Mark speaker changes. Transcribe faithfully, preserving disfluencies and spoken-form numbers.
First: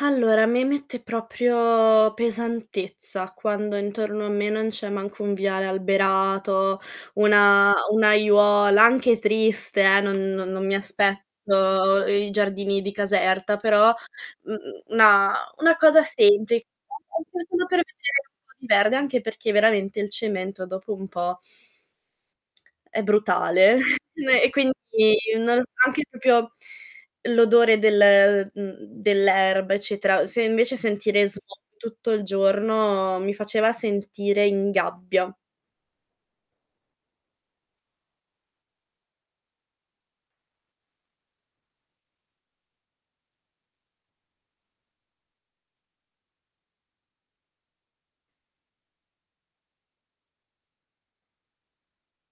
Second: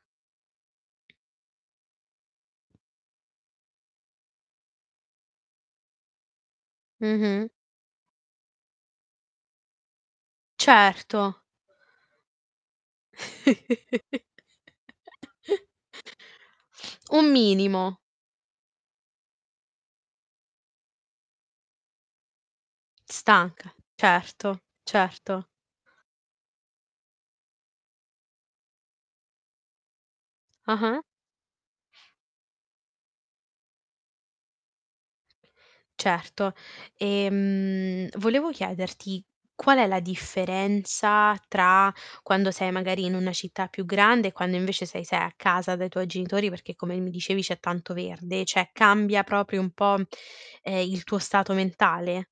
Speaker 1: Allora, mi mette proprio pesantezza, quando intorno a me non c'è manco un viale alberato,
Speaker 2: Mh-mh.
Speaker 1: una un'aiuola anche triste, eh, non non mi
Speaker 2: Certo.
Speaker 1: aspetto i giardini di Caserta, però, mhmm, una una cosa sempli
Speaker 2: Un
Speaker 1: [unintelligible] per vedere
Speaker 2: minimo.
Speaker 1: un po' di verde anche perché veramente il cemento dopo un po' è
Speaker 2: Stanca,
Speaker 1: brutale [unintelligible] e
Speaker 2: certo,
Speaker 1: quindi
Speaker 2: certo.
Speaker 1: non so anche propio l'odore del mhmm, dell'erba, eccetera. Se invece
Speaker 2: Ah-ah.
Speaker 1: sentire smo tutto il giorno mi faceva sentire in gabbia.
Speaker 2: Certo. E, mhmm, volevo chiederti: qual è la differenza tra quando sei magari in una città più grande e quando invece sei sei a casa dai tuoi genitori, perché come mi dicevi c'è tanto verde, ceh cambia propio un po', ehm, il tuo stato mentale?